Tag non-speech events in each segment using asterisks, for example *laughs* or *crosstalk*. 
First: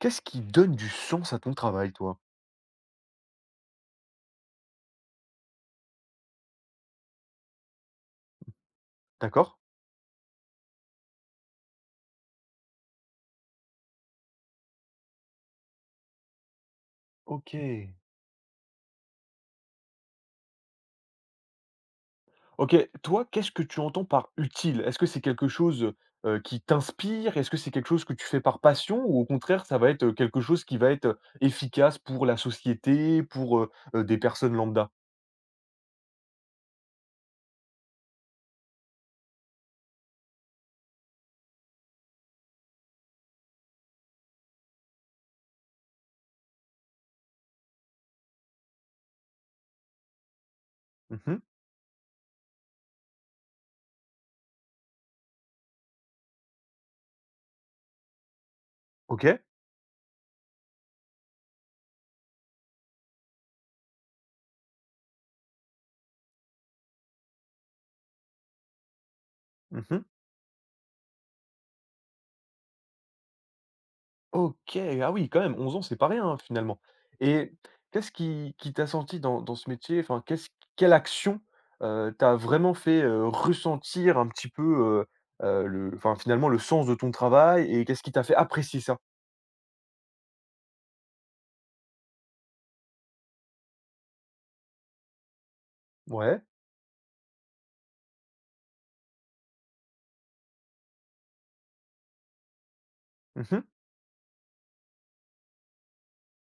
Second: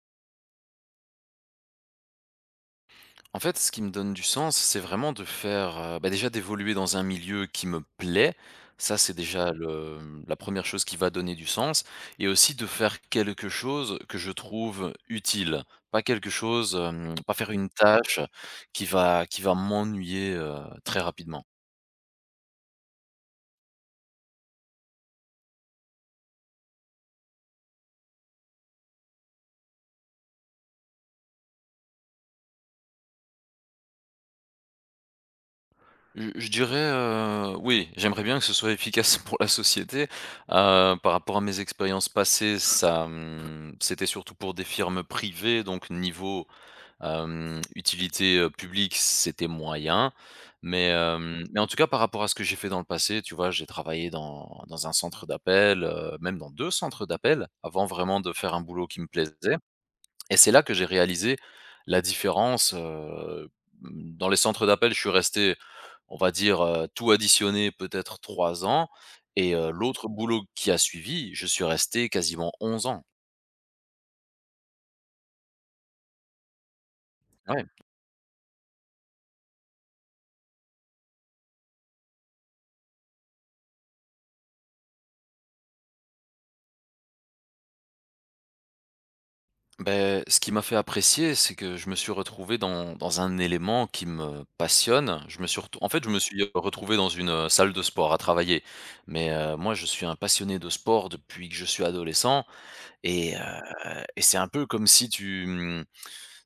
Qu'est-ce qui donne du sens à ton travail, toi? En fait, ce qui me donne du sens, c'est vraiment de faire, déjà d'évoluer dans un milieu qui me plaît. Ça, c'est déjà D'accord? La première chose qui va donner du sens et aussi de faire quelque chose que je trouve utile. Pas quelque chose, pas faire une OK. tâche qui va m'ennuyer, très rapidement. OK, toi, qu'est-ce que tu entends par utile? Est-ce que c'est quelque chose qui t'inspire? Est-ce que c'est quelque chose que tu fais par passion ou au contraire, ça va être quelque chose qui va être efficace pour la société, pour des personnes lambda? Je dirais, oui, j'aimerais bien que ce soit efficace *laughs* pour la société. Par rapport à mes expériences passées, c'était surtout pour des firmes privées, donc niveau utilité, publique, c'était moyen, mais Mmh. Mmh. mais en tout cas, par rapport à ce que j'ai fait dans le passé, tu vois, j'ai travaillé dans un centre d'appel, même dans 2 centres d'appel, avant vraiment de faire un boulot qui me OK. plaisait et c'est là que j'ai réalisé la différence, mmh, dans les centres d'appel, je suis resté, on va dire, tout additionné, peut-être 3 ans et Mmh. l'autre boulot qui a suivi, je suis resté quasiment 11 ans. OK, ah oui, quand même, 11 ans, c'est pas rien, hein, finalement. Et Ouais. qu'est-ce qui t'a senti dans ce métier? Enfin, qu'est-ce quelle action, t'a vraiment fait ressentir un petit peu, le enfin, finalement, le sens de ton travail et qu'est-ce qui t'a fait apprécier ça? Ben, ce qui m'a fait apprécier, c'est que je me suis retrouvé dans un élément qui me passionne. Je me Ouais. suis, retrouvé dans une, salle de sport à travailler. Mais, moi, je suis un passionné de sport depuis que je suis adolescent et heu Mmh. et c'est un peu comme si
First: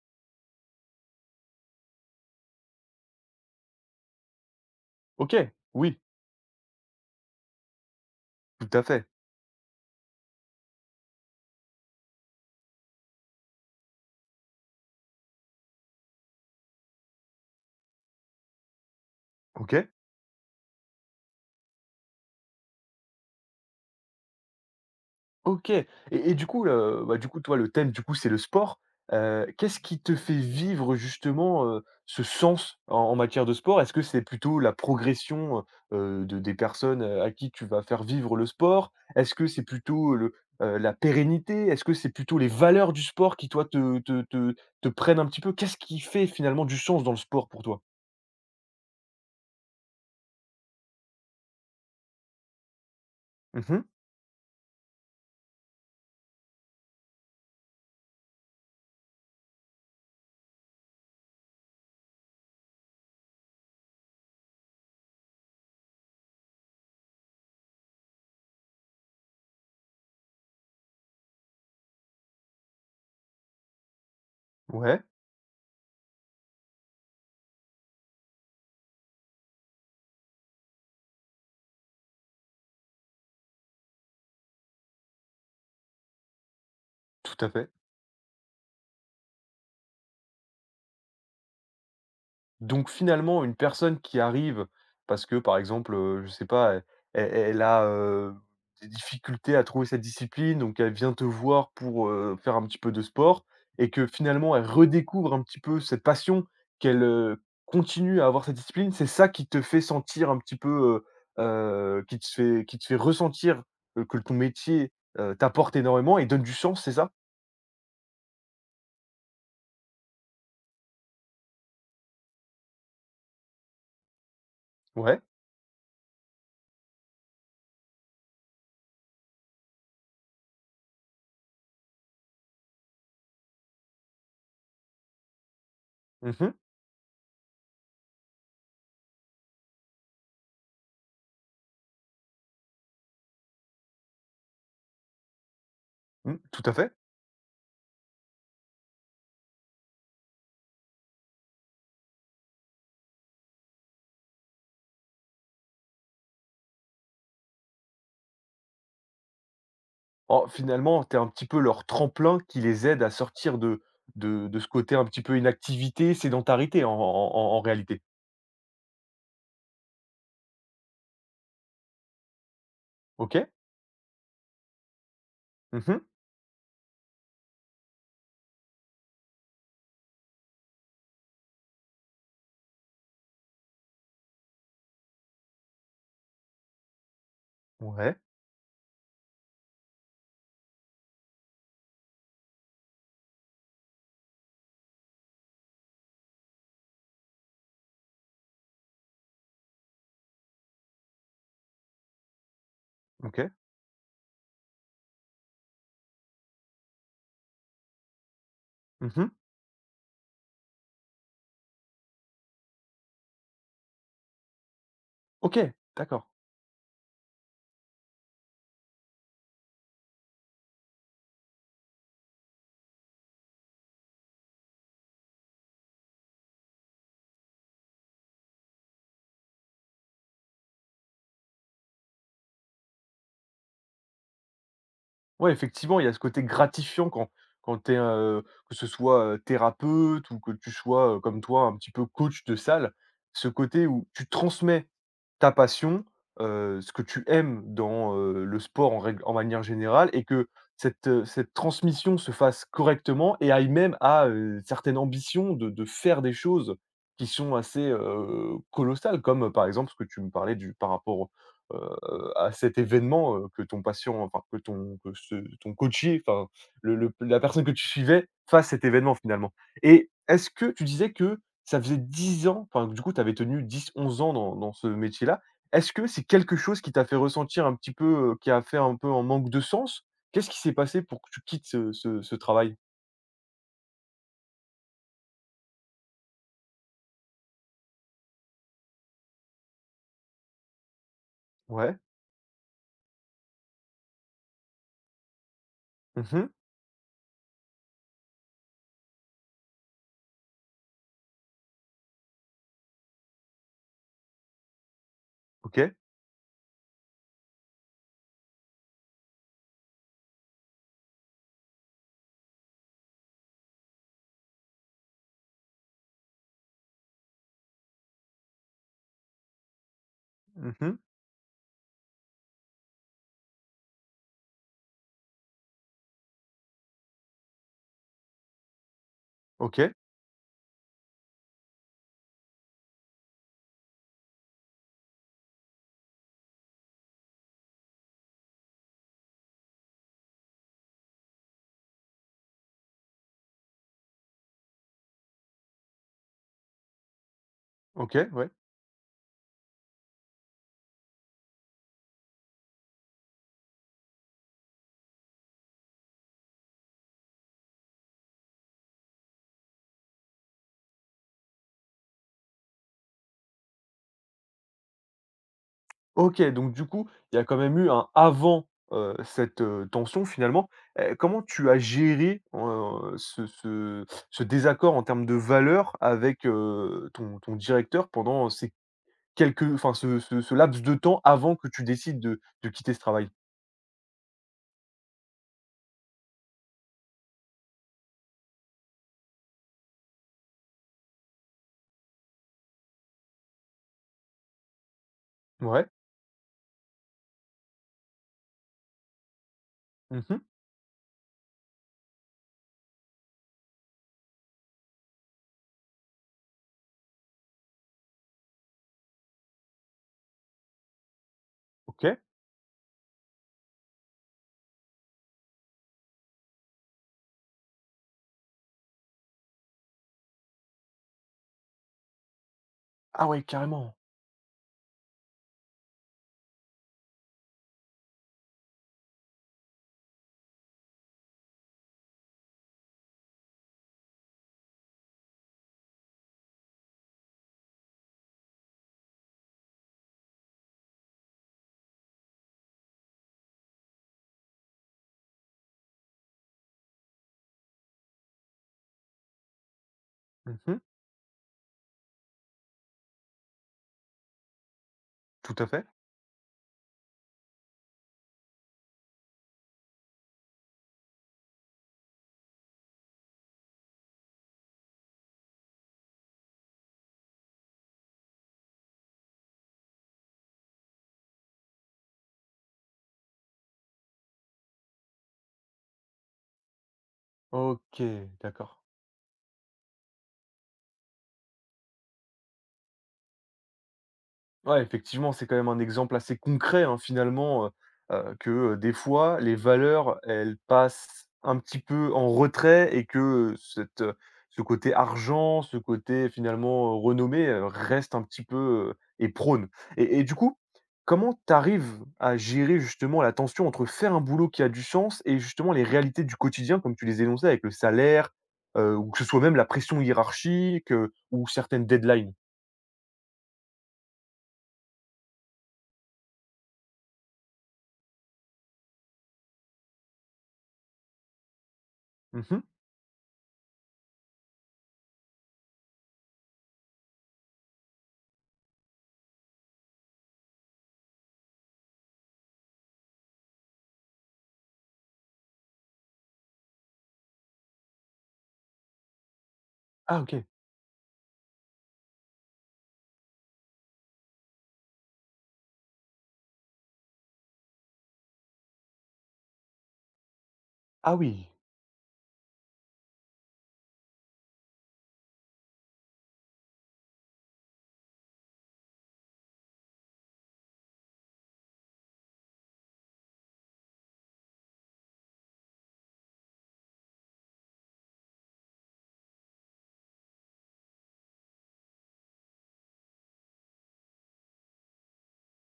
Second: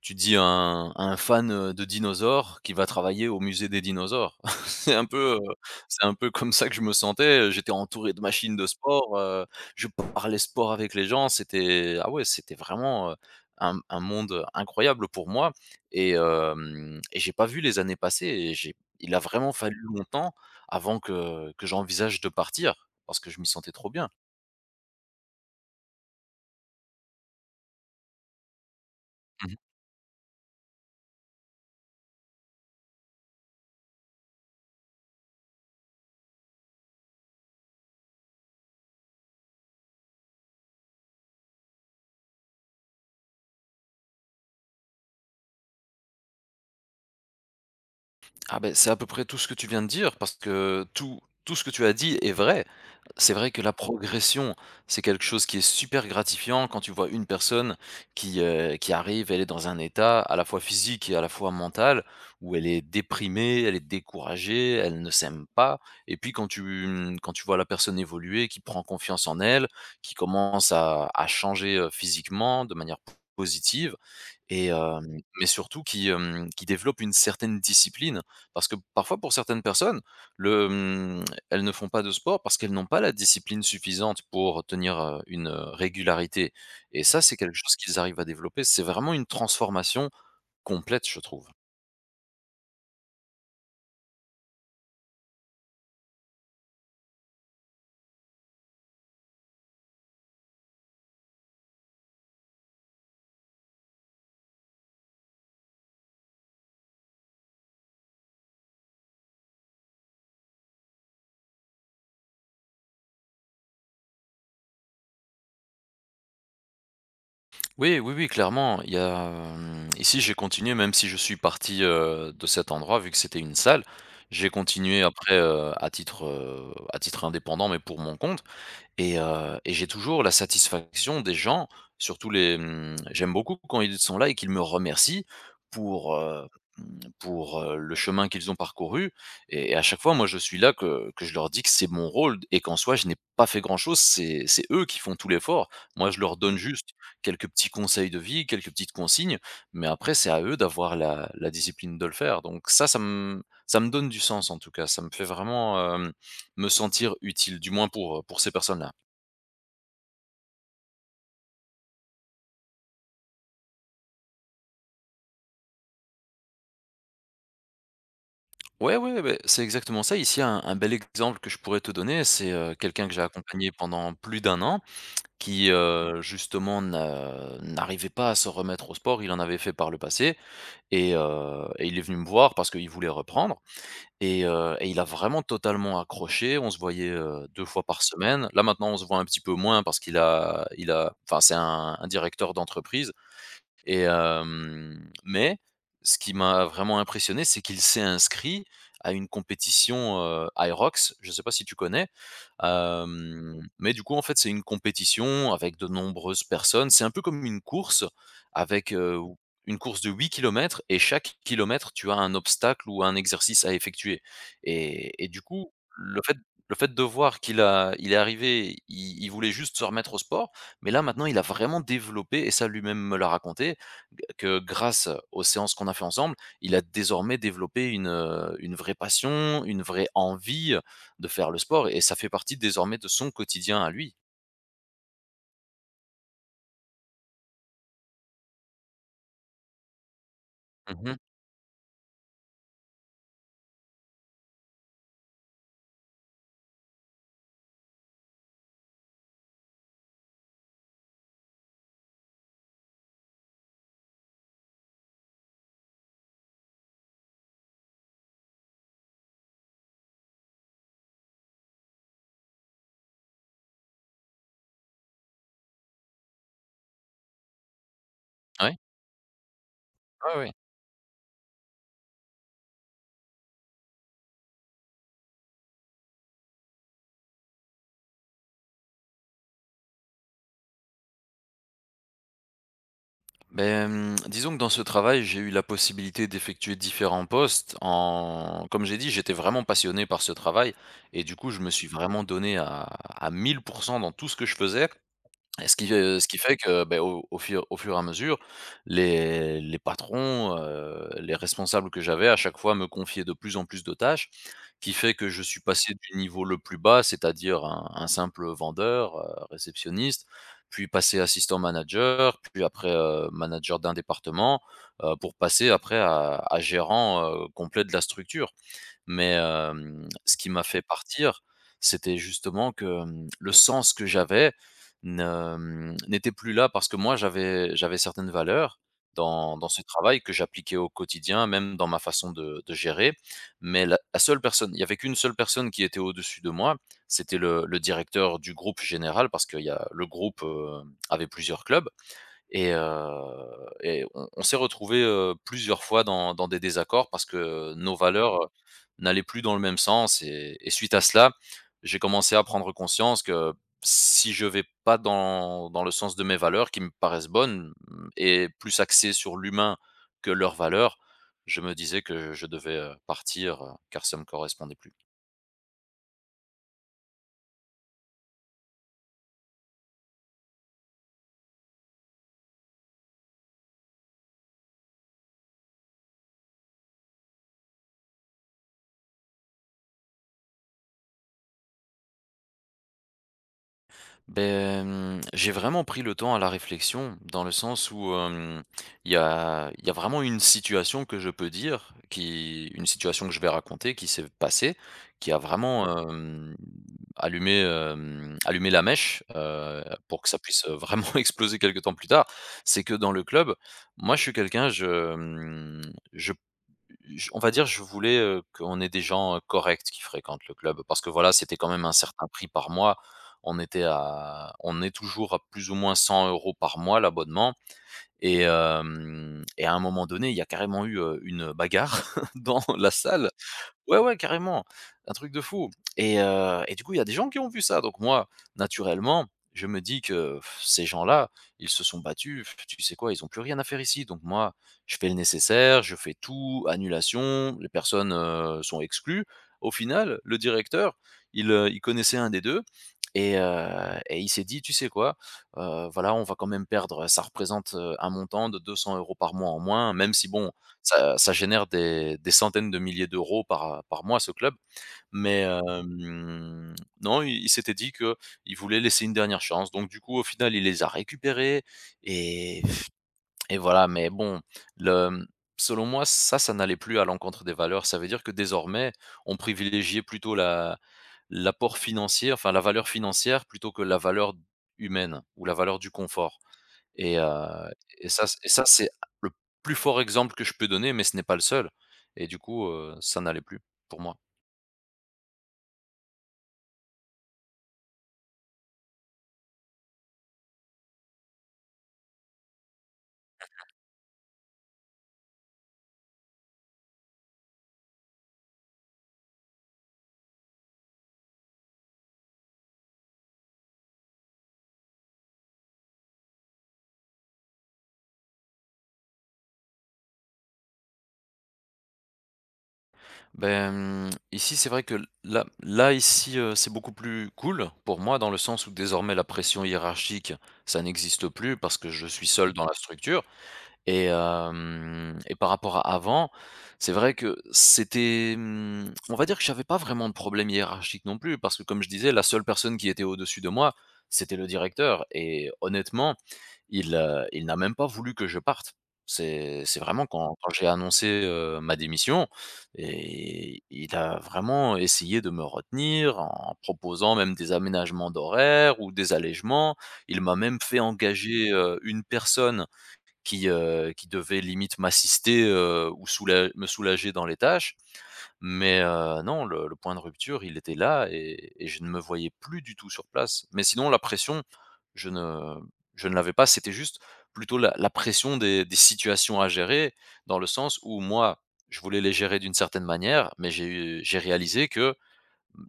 tu dis à un fan, de dinosaures qui va travailler au musée des dinosaures. *laughs* C'est un peu, OK. heu, Oui, c'est un peu comme ça que je me sentais, j'étais entouré de machines de tout à fait. sport, je parlais sport avec les gens, c'était ah ouais, c'était vraiment, un monde incroyable pour moi et j'ai pas vu les années passer et j'ai il a vraiment fallu OK. longtemps avant que j'envisage de partir parce que je m'y sentais trop bien. OK, et du coup, toi, le thème, du coup, c'est le sport. Heu, Mmh. qu'est-ce qui te fait vivre justement, ce sens en matière de sport? Est-ce que c'est plutôt la progression de des personnes, à qui tu vas faire vivre le sport? Est-ce que c'est plutôt la pérennité? Est-ce que c'est plutôt les valeurs du sport qui, toi, te prennent un petit peu? Qu'est-ce qui fait finalement du sens dans le sport pour toi? Ah ben c'est à peu près tout ce que tu viens de dire parce que tout ce que tu as dit est vrai. C'est vrai que la Mmh. progression, c'est quelque chose qui est super gratifiant quand tu vois une personne qui arrive, elle est dans un état à la fois physique et à la fois mental où elle est déprimée, elle est découragée, elle ne s'aime pas et puis quand tu vois la personne évoluer, qui prend confiance en elle, qui commence à changer, physiquement de manière positive Ouais, mais surtout qui développe une certaine discipline. Parce que parfois, pour certaines personnes, le, mmh, elles ne font pas de sport parce qu'elles n'ont pas la discipline suffisante pour tenir, une, régularité et ça, c'est tout à quelque fait. chose qu'ils arrivent à développer. C'est vraiment une transformation complète, je trouve. Donc finalement, une personne qui arrive parce que, par exemple, je sais pas, elle elle a, des difficultés à trouver sa discipline, donc elle vient te voir pour faire un petit peu de sport et que finalement elle redécouvre un petit peu cette passion, qu'elle, continue à avoir cette discipline, c'est ça qui te fait sentir un petit peu, qui te fait ressentir, que ton métier, t'apporte énormément et donne du sens, c'est ça? Oui, oui, oui, clairement, il y a, ici, j'ai continué même si je suis parti, de cet endroit vu que c'était une salle. J'ai continué Ouais. après, à titre indépendant mais pour mon compte. Et j'ai toujours la satisfaction des gens, surtout les, mmh j'aime beaucoup quand ils sont là et qu'ils me remercient pour, Mmh heu, mh. mmh, pour, le chemin qu'ils ont parcouru et à chaque fois, moi, je suis là que je leur dis que c'est mon rôle et qu'en soi, je n'ai pas fait grand-chose, c'est eux qui font tout l'effort. Moi, je leur Mmh, donne tout à juste fait. quelques petits conseils de vie, quelques petites consignes, mais après, c'est à eux d'avoir la discipline de le faire. Donc ça, ça me donne du sens, en tout cas. Ça me fait vraiment, me sentir utile, du moins pour ces personnes-là. En finalement, tu es un petit peu leur tremplin qui les aide à sortir de ce côté un petit peu inactivité, sédentarité en réalité. Ouais, ouais, beh, c'est exactement ça. Ici, un bel exemple que je pourrais te donner, c'est, quelqu'un que j'ai OK. accompagné pendant plus d'un an qui, Mmh. Justement n'arrivait pas à se remettre au sport. Il en avait fait par le passé et il est venu me voir parce qu'il voulait reprendre et il a vraiment totalement accroché. On se voyait, 2 fois par Ouais. semaine. Là, maintenant, on se voit un petit peu moins parce qu'il a il a enfin, c'est un directeur d'entreprise mais ce qui m'a vraiment impressionné, c'est qu'il s'est inscrit à une compétition, Aerox, je ne sais pas si tu connais? OK. Mais du coup, en fait, c'est une compétition avec de nombreuses personnes. C'est un peu comme une course avec, Mmh. une course de 8 kilomètres et chaque kilomètre, tu as un obstacle ou un exercice à effectuer. Et du OK, coup, le d'accord. fait le fait de voir qu'il est arrivé, il voulait juste se remettre au sport, mais là, maintenant, il a vraiment développé et ça lui-même me l'a raconté que grâce aux séances qu'on a fait ensemble, il a désormais développé une vraie passion, une vraie envie, de faire le sport et ça fait partie désormais de son quotidien à lui. Ouais, effectivement, il y a ce côté gratifiant quand tu es, que ce soit, thérapeute ou que tu Mmh mh. sois, comme toi, un petit peu coach de salle. Ce côté où tu transmets ta passion, ce que tu aimes dans, le sport en règle en manière générale et que cette transmission se fasse correctement et aille même à, certaines ambitions de faire des choses qui sont assez, colossales comme, par exemple, ce que tu me parlais du par rapport, à cet événement, que ton patient enfin que ton que ce enfin le la personne que tu suivais fasse Ouais, cet événement finalement et ouais, ouais. est-ce que tu disais que ça faisait 10 ans, enfin, du coup, tu avais tenu 10, 11 ans dans ce métier-là. Est-ce que c'est quelque chose qui t'a fait ressentir un petit peu, qui a fait un peu un manque de sens? Qu'est-ce qui s'est passé pour que tu quittes ce travail? Beh, disons que dans ce travail, j'ai eu la possibilité d'effectuer différents postes en comme j'ai dit, j'étais vraiment passionné par ce travail et du coup, je me suis Ouais. vraiment donné à 1000 % dans tout ce que je faisais. Et ce qui Mmh. fait que, beh, au fur et à mesure, les patrons, les responsables que j'avais à chaque fois me confiaient de plus en plus de tâches, qui fait que je suis OK. passé du niveau le plus bas, c'est-à-dire un simple vendeur, réceptionniste, puis passer assistant manager, puis après, manager d'un département, pour passer après à gérant, complet de la structure mais ce qui m'a fait Mmh. partir, c'était justement que, le sens que j'avais ne, mmh, n'était plus là parce que moi j'avais certaines valeurs dans ce OK. travail que j'appliquais au quotidien, même dans ma façon de gérer, mais la la seule personne il y avait qu'une seule personne qui était au-dessus de moi, c'était le directeur du groupe général parce qu'il y a le groupe, avait plusieurs clubs et, heu et on s'est retrouvé plusieurs fois dans des désaccords parce que nos OK, valeurs, ouais. n'allaient plus dans le même sens et suite à cela, j'ai commencé à prendre conscience que si je vais pas dans le sens de mes valeurs qui me paraissent bonnes, et plus axées sur l'humain que leurs valeurs, je me disais que je devais, partir, car ça me correspondait plus. OK, donc du coup, il y a quand même eu un avant, cette tension finalement. Comment tu as géré, ce désaccord en termes de valeurs avec, ton directeur pendant ces. Quelques enfin ce ce ce laps de temps avant que tu décides de quitter ce travail. Ben, j'ai vraiment pris le temps à la réflexion, dans le sens où, il y a vraiment une situation que je peux dire, qui une situation que je vais raconter qui s'est passée, qui a Ouais. vraiment, allumé la mèche, pour que Mmh. ça puisse, vraiment *laughs* exploser quelque temps plus tard. C'est que dans le club, moi je suis quelqu'un, je, mmh, je J on va dire, je voulais, qu'on ait des gens, corrects qui fréquentent le club parce que voilà, c'était quand même un OK. certain prix par mois. On est toujours à plus ou moins 100 € par mois l'abonnement et à un moment donné, il y a carrément eu, une bagarre *laughs* dans la Ah salle. ouais, carrément. Ouais, ouais, carrément, un truc de fou et du coup, il y a des gens qui ont vu ça donc moi, naturellement, je me dis que pff, ces gens-là, ils se sont battus, pff, tu sais quoi? Ils ont plus rien à faire ici donc moi, je fais le nécessaire, je fais tout, annulation, les personnes, sont exclues. Au final, le directeur, il connaissait un des 2 et il s'est dit: «Tu sais quoi? Voilà, on va quand même perdre, ça représente, un montant de 200 € par mois en moins», même si bon, Mmh. ça génère des centaines de milliers d'euros par, par mois, ce club. Mais, Tout à fait. Non, il s'était dit qu'il voulait laisser une dernière chance. Donc du coup, au final, il les a récupérés et et voilà. Mais bon, le, mmh, selon moi, ça n'allait plus à l'encontre des valeurs. Ça veut dire que désormais, on privilégiait plutôt la l'apport financier, enfin la valeur financière plutôt que la valeur humaine ou la valeur du confort. Et heu OK, et ça, d'accord. c'est le plus fort exemple que je peux donner, mais ce n'est pas le seul et du coup, ça n'allait plus pour moi. Ouais, effectivement, c'est quand même un exemple assez concret, hein, finalement, que, des fois, les valeurs, elles passent un petit peu en retrait et que, cette, heu, ce côté argent, ce côté finalement, renommée, reste un petit peu, et prône et du coup, comment tu arrives à gérer justement la tension entre faire un boulot qui a du sens et justement les réalités du quotidien comme tu les énonçais avec le salaire, ou que ce soit même la pression hiérarchique, ou certaines deadlines? Ben ici, c'est vrai que là, ici, c'est beaucoup plus cool pour moi dans le sens où désormais la pression hiérarchique, ça n'existe plus parce que je suis seul Mmh. dans la structure. Et par rapport à avant, c'est vrai que c'était on va dire que j'avais pas vraiment de problème hiérarchique non plus parce que comme je disais, la seule personne qui était au-dessus de moi, c'était le directeur et honnêtement, il n'a même pas voulu que je parte. C'est vraiment Ah, quand OK. quand j'ai annoncé, ma démission et il a vraiment essayé de me retenir en proposant même des aménagements d'horaires ou des allégements. Il m'a même fait Ah engager, oui. Une personne qui devait limite m'assister, ou soula me soulager dans les tâches. Mais, non, le point de rupture, il était là et je ne me voyais plus du tout sur place. Mais sinon la pression, je ne je ne l'avais pas, c'était juste plutôt la pression des situations à gérer, dans le sens où moi, je voulais les gérer d'une certaine manière, mais j'ai réalisé que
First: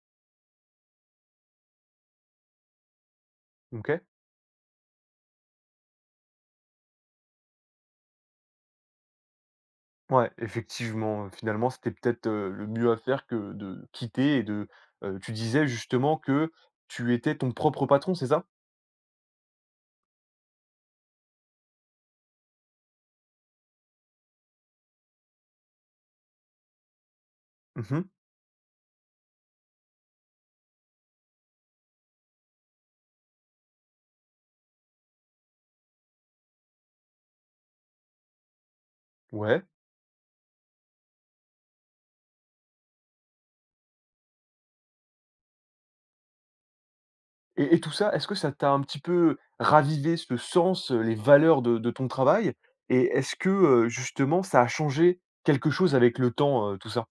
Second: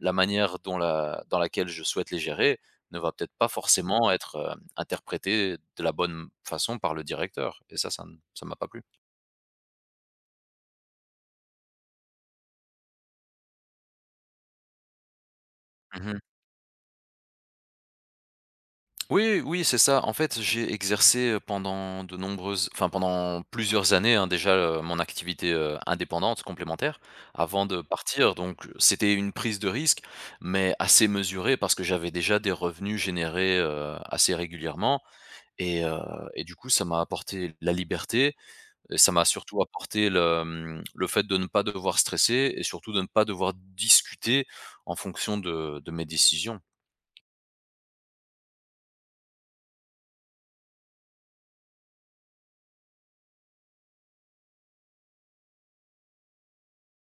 la manière dont la dans laquelle je souhaite les gérer ne va peut-être pas OK. forcément être, interprétée de la bonne façon par le directeur et ça ne ça m'a pas plu. Ouais, effectivement, finalement, c'était peut-être, le mieux à faire que de quitter et de. Tu disais justement Mmh. que tu étais ton propre patron, c'est ça? Oui, oui, c'est ça. En fait, j'ai exercé, pendant de nombreuses enfin, pendant plusieurs années, hein, déjà, mon activité, indépendante complémentaire avant de Mmh. partir, donc c'était une prise de risque, mais assez mesurée parce que j'avais déjà des revenus générés, assez régulièrement et heu et du coup, ça m'a apporté la liberté. Et ça m'a surtout Ouais, apporté le fait de ne pas devoir stresser et surtout de ne pas devoir discuter en fonction de mes décisions. et tout ça, est-ce que ça t'a un petit peu ravivé ce sens, les valeurs de ton travail? Et est-ce que, justement, ça a changé quelque chose avec le temps, tout ça?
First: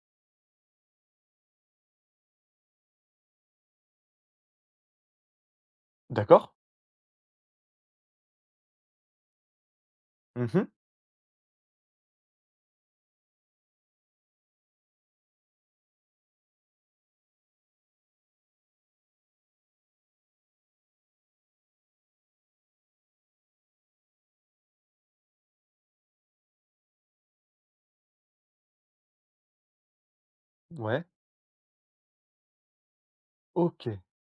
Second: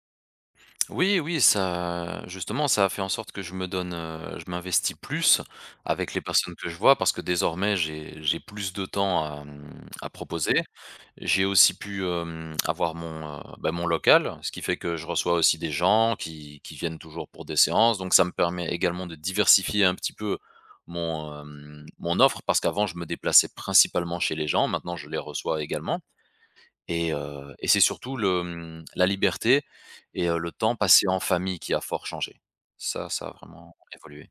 Oui, oui, ça justement, ça a fait en sorte que je m'investis plus avec les D'accord. personnes que je vois parce que désormais j'ai plus de temps à, à proposer. Mmh. J'ai aussi pu, avoir mon, mon local, ce qui fait que je reçois aussi des gens qui viennent toujours pour des séances, donc ça me permet également de diversifier un petit peu mon, mon offre parce qu'avant je me déplaçais principalement chez les gens, maintenant je les reçois également et c'est surtout la liberté et le temps Ouais. passé en famille qui a fort changé. Ça a vraiment OK. évolué.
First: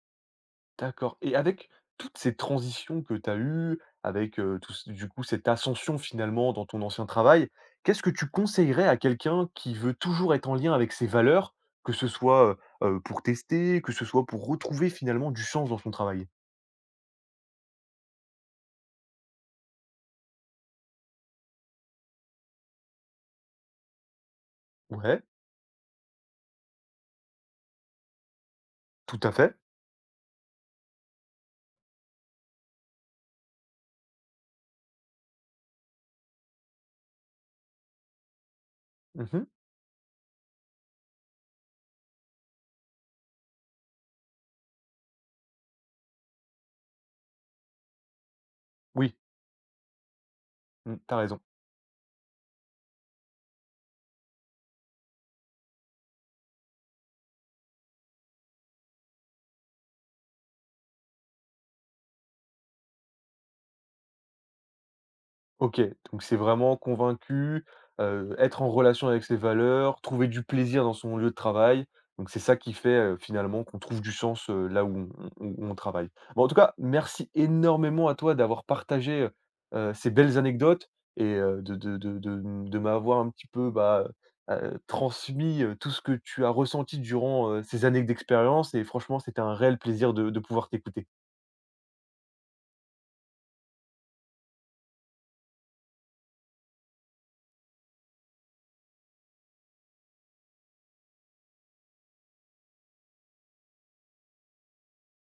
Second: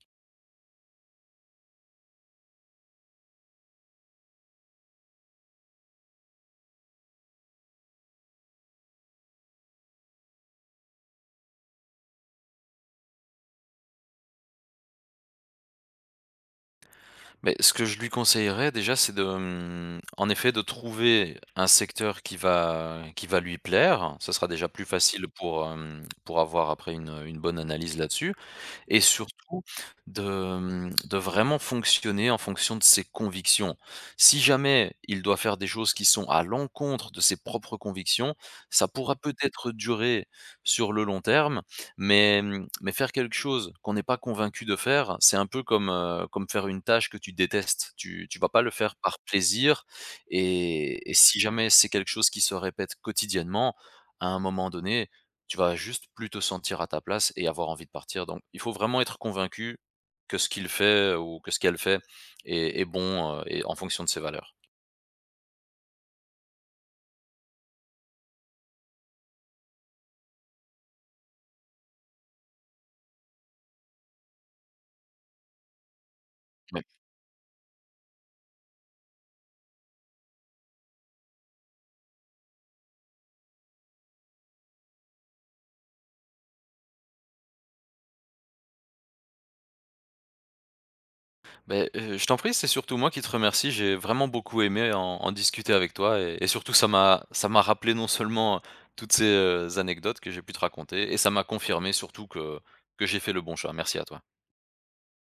D'accord et avec toutes ces transitions que tu as eues, avec, tout ce du coup, cette ascension finalement dans ton ancien travail, qu'est-ce que tu conseillerais à quelqu'un qui veut toujours être en lien avec ses valeurs? Que ce soit, pour tester, que ce soit pour retrouver finalement du sens dans son travail? Mais ce que je lui conseillerais déjà, c'est en effet, de trouver un secteur qui va lui plaire. Ça sera déjà plus Ouais, facile pour, pour avoir après une bonne analyse là-dessus et tout à fait. surtout de, mmh, de vraiment fonctionner en fonction de ses convictions. Si jamais il doit faire des choses qui sont à l'encontre de ses propres convictions, ça pourra Mmh. peut-être durer sur le long terme, mais faire quelque chose qu'on n'est pas convaincu de faire, c'est un peu comme, comme faire une tâche que tu détestes. Tu vas pas le faire Oui, par plaisir mmh, et tu as si raison. jamais c'est quelque chose qui se répète quotidiennement, à un moment donné, tu vas juste plus te sentir à ta place et avoir envie de partir. Donc, il faut vraiment être convaincu que ce qu'il fait ou que ce qu'elle fait est bon et en fonction de ses valeurs. OK, donc c'est vraiment convaincu, être en relation avec ses valeurs, trouver du plaisir dans son lieu de travail. Donc c'est ça qui fait, finalement qu'on trouve du sens, là où on travaille. Bon en tout cas, Ouais. merci énormément à toi d'avoir partagé, ces belles anecdotes et de m'avoir un petit peu, bah, transmis, tout ce que tu as ressenti durant, ces années d'expérience et franchement, c'était un réel plaisir de pouvoir t'écouter. Ben, je t'en prie, c'est surtout moi qui te remercie. J'ai vraiment beaucoup aimé en discuter avec toi et surtout ça m'a rappelé non seulement toutes ces anecdotes que j'ai pu te raconter et ça m'a confirmé surtout que j'ai fait le bon choix. Merci à toi.